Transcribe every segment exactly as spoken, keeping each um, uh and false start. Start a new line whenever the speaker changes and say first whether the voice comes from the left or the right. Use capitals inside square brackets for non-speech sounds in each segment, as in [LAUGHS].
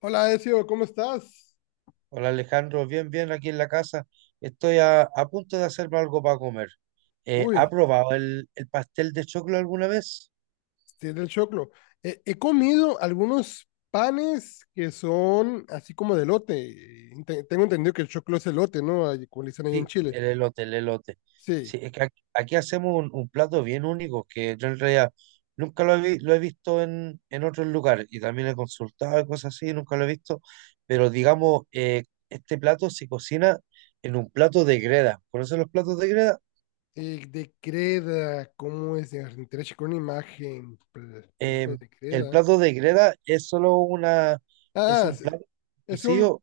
left: Hola, Ezio, ¿cómo estás?
right: Hola Alejandro, bien, bien aquí en la casa. Estoy a, a punto de hacerme algo para comer. Eh, ¿ha
left: Uy,
right: probado el, el pastel de choclo alguna vez?
left: tiene el choclo. Eh, he comido algunos panes que son así como de elote. Te- tengo entendido que el choclo es elote, ¿no? Ahí como le dicen allá en
right: Sí,
left: Chile.
right: el elote, el elote.
left: Sí.
right: Sí, es que aquí, aquí hacemos un, un plato bien único que yo en realidad nunca lo he, vi- lo he visto en, en otros lugares y también he consultado y cosas así, nunca lo he visto. Pero digamos, eh, este plato se cocina en un plato de greda. ¿Conocen los platos de greda?
left: Eh, de creda, ¿cómo es? De con imagen, pl- plato
right: Eh,
left: de
right: el
left: creda.
right: plato de greda es solo una, es
left: Ah,
right: un
left: es,
right: plato
left: es un,
right: cocido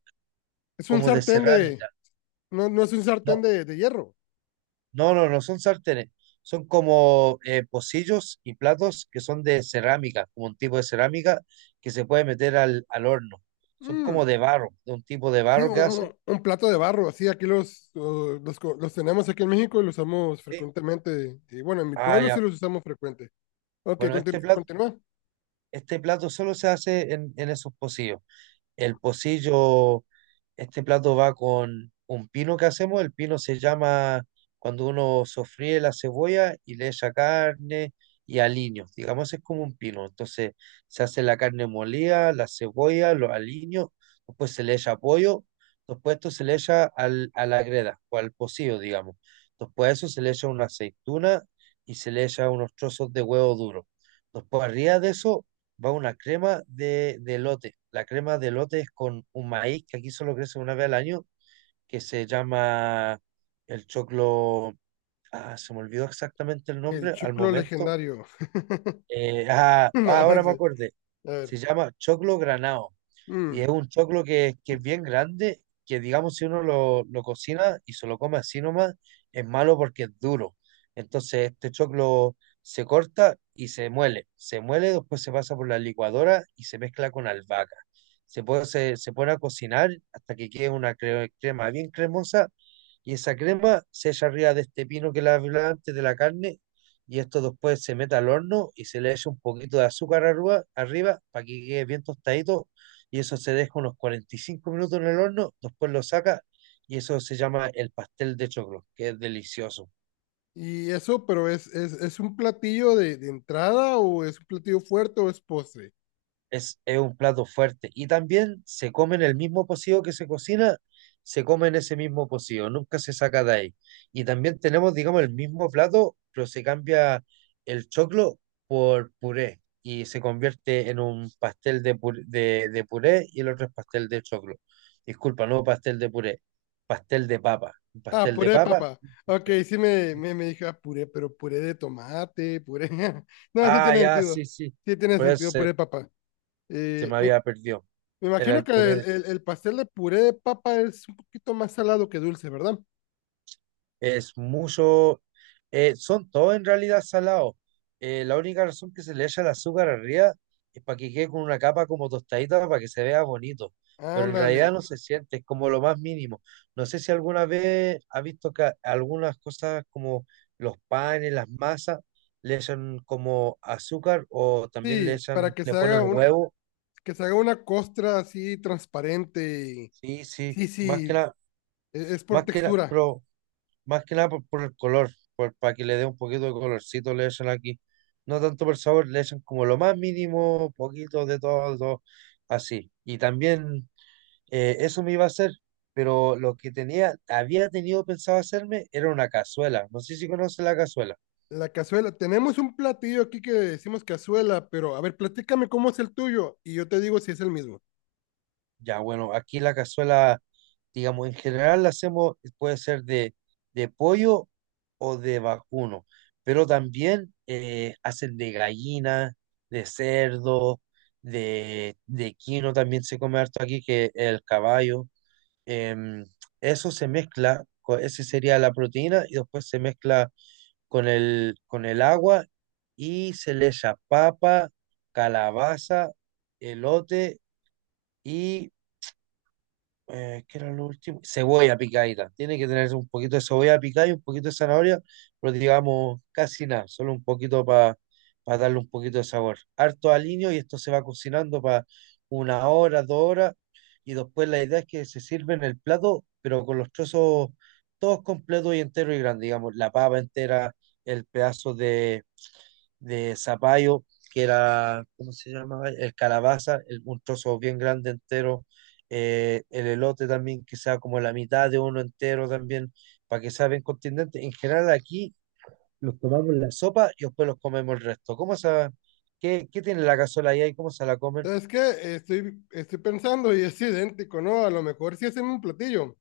left: es un
right: como de
left: sartén de,
right: cerámica.
left: no, no es un sartén
right: No,
left: de, de hierro.
right: no, no, no son sartenes. Son como eh, pocillos y platos que son de cerámica, como un tipo de cerámica que se puede meter al, al horno. Son como
left: Mm.
right: de barro, de un tipo de
left: Sí,
right: barro que
left: un,
right: hacen.
left: un plato de barro, así aquí los, uh, los, co- los tenemos aquí en México y los usamos
right: Sí.
left: frecuentemente. Y bueno, en mi
right: Ah,
left: pueblo sí
right: ya.
left: los usamos frecuente. Ok,
right: Bueno, este
left: continu-
right: plato,
left: continúa.
right: este plato solo se hace en, en esos pocillos. El pocillo, este plato va con un pino que hacemos. El pino se llama cuando uno sofríe la cebolla y le echa carne y aliños. Digamos, es como un pino. Entonces se hace la carne molida, la cebolla, los aliños, después se le echa pollo, después esto se le echa al, a la greda o al pocillo, digamos. Después de eso se le echa una aceituna y se le echa unos trozos de huevo duro. Después arriba de eso va una crema de, de elote. La crema de elote es con un maíz que aquí solo crece una vez al año, que se llama el choclo. Ah, se me olvidó exactamente el
left: El
right: nombre al
left: choclo
right: momento.
left: legendario. [LAUGHS]
right: Eh, ah, ah,
left: No, no
right: ahora me
left: sé.
right: acordé.
left: A ver.
right: Se llama choclo granado. Y
left: Mm.
right: es un choclo que, que es bien grande, que digamos si uno lo, lo cocina y se lo come así nomás, es malo porque es duro. Entonces este choclo se corta y se muele. Se muele, después se pasa por la licuadora y se mezcla con albahaca. Se, puede, se, se pone a cocinar hasta que quede una cre- crema bien cremosa y esa crema se echa arriba de este pino que la hablaba antes de la carne y esto después se mete al horno y se le echa un poquito de azúcar arriba, arriba para que quede bien tostadito y eso se deja unos cuarenta y cinco minutos en el horno, después lo saca y eso se llama el pastel de choclo, que es delicioso.
left: Y eso, pero es, es, es un platillo de, de entrada o es un platillo fuerte o es postre.
right: Es, es un plato fuerte y también se come en el mismo pocillo que se cocina, se come en ese mismo pocillo, nunca se saca de ahí. Y también tenemos, digamos, el mismo plato, pero se cambia el choclo por puré y se convierte en un pastel de puré, de, de puré y el otro es pastel de choclo. Disculpa, no pastel de puré, pastel de papa. Un
left: Ah,
right: pastel de
left: puré, de
right: papa.
left: papá. Ok, sí me, me, me dije, ah, puré, pero puré de tomate, puré. [LAUGHS] No, sí
right: Ah,
left: tiene
right: ya, sí,
left: sentido.
right: sí.
left: Sí tiene
right: Pues
left: sentido, puré,
right: se,
left: de papá.
right: se me había perdido.
left: Me
right: Era
left: imagino
right: el
left: que
right: puré
left: el,
right: de.
left: el- el pastel de puré de papa es un poquito más salado que dulce, ¿verdad?
right: Es mucho. eh, son todos en realidad salados. Eh, la única razón que se le echa el azúcar arriba es para que quede con una capa como tostadita para que se vea bonito. Pero en
left: Ándale.
right: realidad no se siente, es como lo más mínimo. No sé si alguna vez has visto que algunas cosas como los panes, las masas, le echan como azúcar o también le
left: Sí, para
right: echan,
left: que
right: le
left: se
right: ponen
left: haga una,
right: huevo.
left: que se haga una costra así transparente. Y
right: Sí, sí,
left: sí,
right: más que
left: sí,
right: nada.
left: e- es por
right: Más que la,
left: textura.
right: pero más que nada por, por el color, por, para que le dé un poquito de colorcito, le echan aquí. No tanto por sabor, le echan como lo más mínimo, poquito de todo, todo, así. Y también eh, eso me iba a hacer, pero lo que tenía, había tenido pensado hacerme era una cazuela. No sé si conoce la cazuela.
left: La cazuela. Tenemos un platillo aquí que decimos cazuela, pero a ver, platícame cómo es el tuyo y yo te digo si es el mismo.
right: Ya, bueno, aquí la cazuela, digamos, en general la hacemos, puede ser de, de pollo o de vacuno, pero también eh, hacen de gallina, de cerdo, de, de quino, también se come harto aquí, que el caballo. em, Eso se mezcla, co- ese sería la proteína, y después se mezcla con el, con el agua y se le echa papa, calabaza, elote y eh, ¿qué era lo último? Cebolla picadita. Tiene que tener un poquito de cebolla picada y un poquito de zanahoria, pero digamos casi nada, solo un poquito para darle un poquito de sabor. Harto aliño y esto se va cocinando para una hora, dos horas, y después la idea es que se sirve en el plato, pero con los trozos todos completos y enteros y grandes, digamos, la papa entera, el pedazo de de zapallo, que era, ¿cómo se llamaba? El calabaza, el, un trozo bien grande entero, eh, el elote también, que sea como la mitad de uno entero también, para que sea bien contundente. En general aquí los tomamos en la sopa y después los comemos el resto. ¿Cómo se, qué, ¿qué tiene la cazuela ahí? Y ¿cómo se la comen?
left: ¿Sabes qué? Estoy, estoy pensando y es [LAUGHS] idéntico, ¿no? A lo mejor sí hacen un platillo,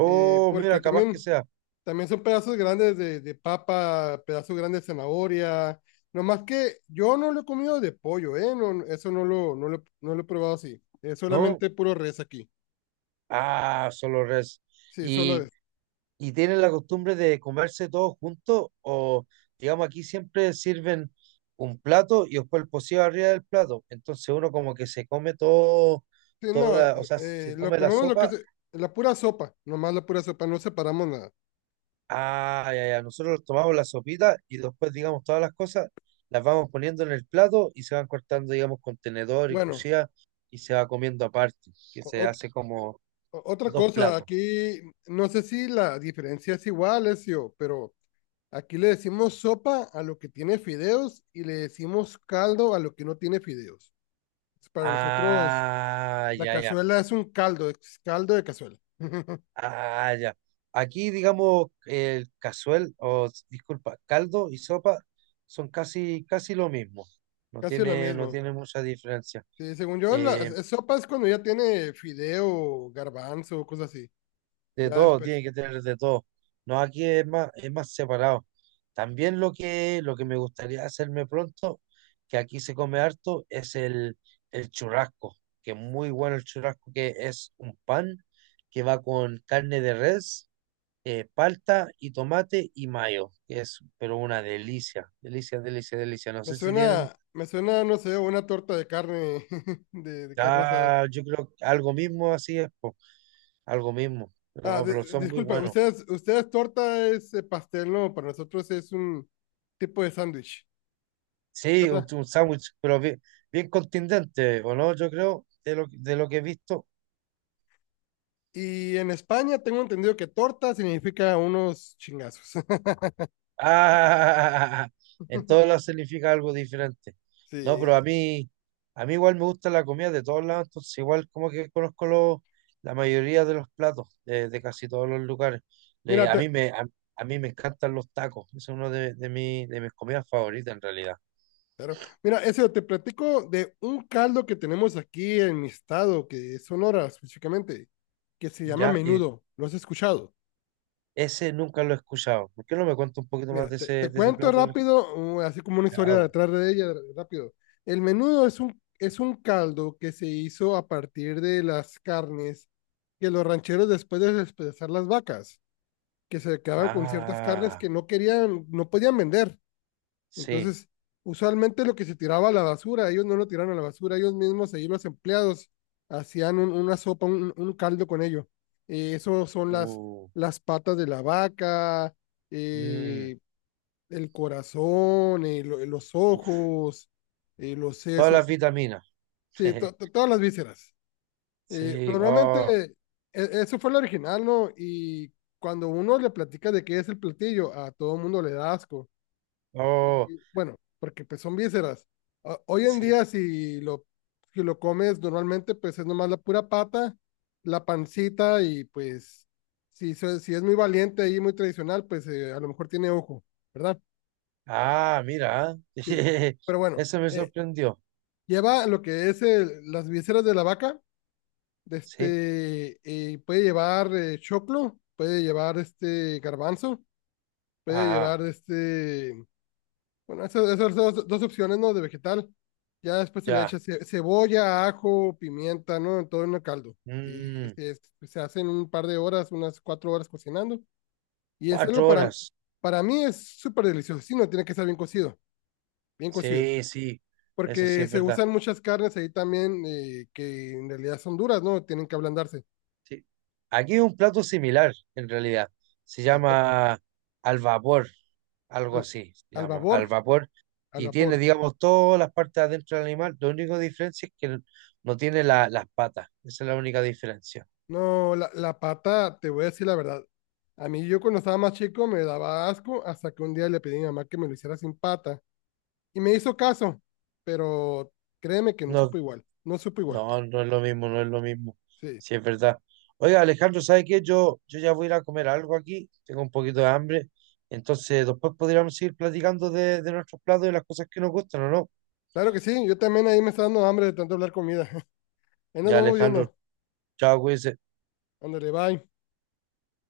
left: eh, porque
right: mira, capaz que
left: también...
right: sea,
left: También son pedazos grandes de, de papa, pedazos grandes de zanahoria. Nomás que yo no lo he comido de pollo, ¿eh? No, eso no lo, no lo, no lo he probado así. Es
right: ¿no?
left: solamente puro res aquí.
right: Ah, solo res.
left: Sí, solo es.
right: ¿Y tienen la costumbre de comerse todos juntos? O, digamos, aquí siempre sirven un plato y después el pocillo arriba del plato. Entonces uno como que se come todo,
left: Sí, no, eh,
right: toda, o sea, se
left: eh, lo
right: toma la
left: comemos lo que
right: sopa.
left: es la pura sopa, nomás la pura sopa, no separamos nada.
right: Ah, ya, ya, nosotros tomamos la sopita y después, digamos, todas las cosas las vamos poniendo en el plato y se van cortando, digamos, con tenedor y
left: Bueno,
right: cuchilla y se va comiendo aparte, que
left: o-
right: se
left: ot-
right: hace como
left: otra
right: dos
left: cosa,
right: platos.
left: aquí no sé si la diferencia es igual, Ezio, pero aquí le decimos sopa a lo que tiene fideos y le decimos caldo a lo que no tiene fideos. Para nosotros,
right: Ah,
left: la
right: ya, ya.
left: cazuela es un caldo, es caldo de cazuela. [LAUGHS]
right: Ah, ya. Aquí, digamos, el cazuel, o s- disculpa, caldo y sopa son casi, casi lo mismo. No
left: Casi lo
right: tiene, no
left: mismo.
right: tiene mucha diferencia.
left: Sí, según yo, la
right: Eh,
left: es- sopa es cuando ya tiene fideo, garbanzo, cosas así.
right: de
left: Ya
right: todo,
left: después.
right: tiene que tener de todo. No, aquí es más, es más separado. También lo que, lo que me gustaría hacerme pronto, que aquí se come harto, es el, el churrasco, que es muy bueno el churrasco, que es un pan que va con carne de res eh, palta y tomate y mayo, que es pero una delicia, delicia, delicia, delicia. No
left: Me
right: sé si tienen,
left: suena, me suena, no sé, una torta de carne, [LAUGHS] de, de carne asada.
right: ah, yo creo que algo mismo así es, po, algo mismo,
left: Ah,
right: no,
left: di-
right: pero son muy
left: disculpa,
right: buenos.
left: ustedes, ustedes torta es eh, pastel, ¿no? Para nosotros es un tipo de sándwich, ¿sí,
right: Sí, un,
left: ¿verdad?
right: un sándwich, pero bien, bien contundente, ¿o no? Yo creo, de lo, de lo que he visto.
left: Y en España tengo entendido que torta significa unos chingazos.
right: Ah, [LAUGHS] en todos
left: [LAUGHS]
right: lados significa algo diferente. No, pero
left: Sí.
right: a mí, a mí igual me gusta la comida de todos lados, entonces igual como que conozco los- la mayoría de los platos de, de casi todos los lugares.
left: Mira,
right: Le- a
left: te,
right: mí me, a, a mí me encantan los tacos, es uno de, de, mi- de mis comidas favoritas en realidad.
left: Claro. Mira, eso te platico de un caldo que tenemos aquí en mi estado, que es Sonora específicamente, que se llama
right: Ya, y
left: menudo. ¿Lo has escuchado?
right: ese nunca lo he escuchado. ¿Por qué no me cuentas un poquito más
left: Mira,
right: de
left: te, te
right: ese, de ese
left: cuento
right: plato? ¿Alejo?
left: rápido, uh, así como una historia
right: Ya, po.
left: detrás de ella, rápido. El menudo es un, es un caldo que se hizo a partir de las carnes que los rancheros después de despedazar las vacas, que se quedaban con ciertas carnes
right: Ah,
left: que no querían, no podían vender.
right: sí.
left: Entonces, usualmente lo que se tiraba a la basura, ellos no lo tiraron a la basura, ellos mismos, ahí los empleados, hacían un- una sopa, un, un caldo con ello. Eh, eso son las,
right: Uh,
left: las patas de la vaca,
right: mm,
left: eh, el corazón, eh, lo- los
right: uf.
left: ojos, eh, los
right: Todas las
left: sesos,
right: vitaminas.
left: sí, to- to-
right: [LAUGHS]
left: todas las vísceras. Eh,
right: Sí,
left: normalmente,
right: oh,
left: e- eso fue el original, ¿no? Y cuando uno le platica de qué es el platillo, a todo mundo le da asco
right: oh,
left: y, bueno, porque pues son vísceras. O- Hoy en
right: sí.
left: día, si lo, si lo comes normalmente, pues es nomás la pura pata, la pancita y pues si, se- si es muy valiente y muy tradicional, pues eh, a lo mejor tiene ojo, ¿verdad?
right: Ah, mira,
left: Sí.
right: [LAUGHS]
left: Pero bueno,
right: eso me
left: eh,
right: sorprendió.
left: lleva lo que es el- las vísceras de la vaca, de
right: Sí,
left: este, eh, puede llevar eh, choclo, puede llevar este garbanzo, puede
right: ah,
left: llevar este bueno, esas, esas dos, dos opciones, ¿no? De vegetal. Ya después se le
right: ya.
left: echa ce- cebolla, ajo, pimienta, ¿no? En todo en el caldo. Y
right: Mm,
left: se, se hacen un par de horas, unas cuatro horas cocinando. Y es algo
right: cuatro
left: para,
right: horas.
left: para mí es súper delicioso. Sí, no tiene que estar bien cocido, bien cocido.
right: Sí, sí, eso sí
left: Porque
right: es
left: se
right: verdad.
left: usan muchas carnes ahí también eh, que en realidad son duras, ¿no? Tienen que ablandarse.
right: Sí. Aquí hay un plato similar, en realidad. Se
left: A ver,
right: llama al vapor, algo
left: al,
right: así, se
left: al
right: llama al
left: vapor,
right: vapor.
left: al
right: Y tiene,
left: vapor.
right: digamos, todas las partes adentro del animal. La única diferencia es que no tiene la- las patas. Esa es la única diferencia.
left: No, la, la pata, te voy a decir la verdad. A mí yo cuando estaba más chico me daba asco hasta que un día le pedí a mi mamá que me lo hiciera sin pata y me hizo caso, pero créeme que no
right: No.
left: supo igual, no supo igual.
right: No, no es lo mismo, no es lo mismo.
left: Sí,
right: Sí, es verdad. Oiga, Alejandro, ¿sabe qué? Yo, yo ya voy a ir a comer algo aquí, tengo un poquito de hambre, entonces después podríamos seguir platicando de, de nuestros platos y las cosas que nos gustan, ¿o no?
left: claro que sí, yo también ahí me está dando hambre de tanto hablar comida. [LAUGHS] Ahí nos
right: Ya,
left: vamos
right: Alejandro,
left: viendo.
right: chao, cuídense.
left: Ándale, bye.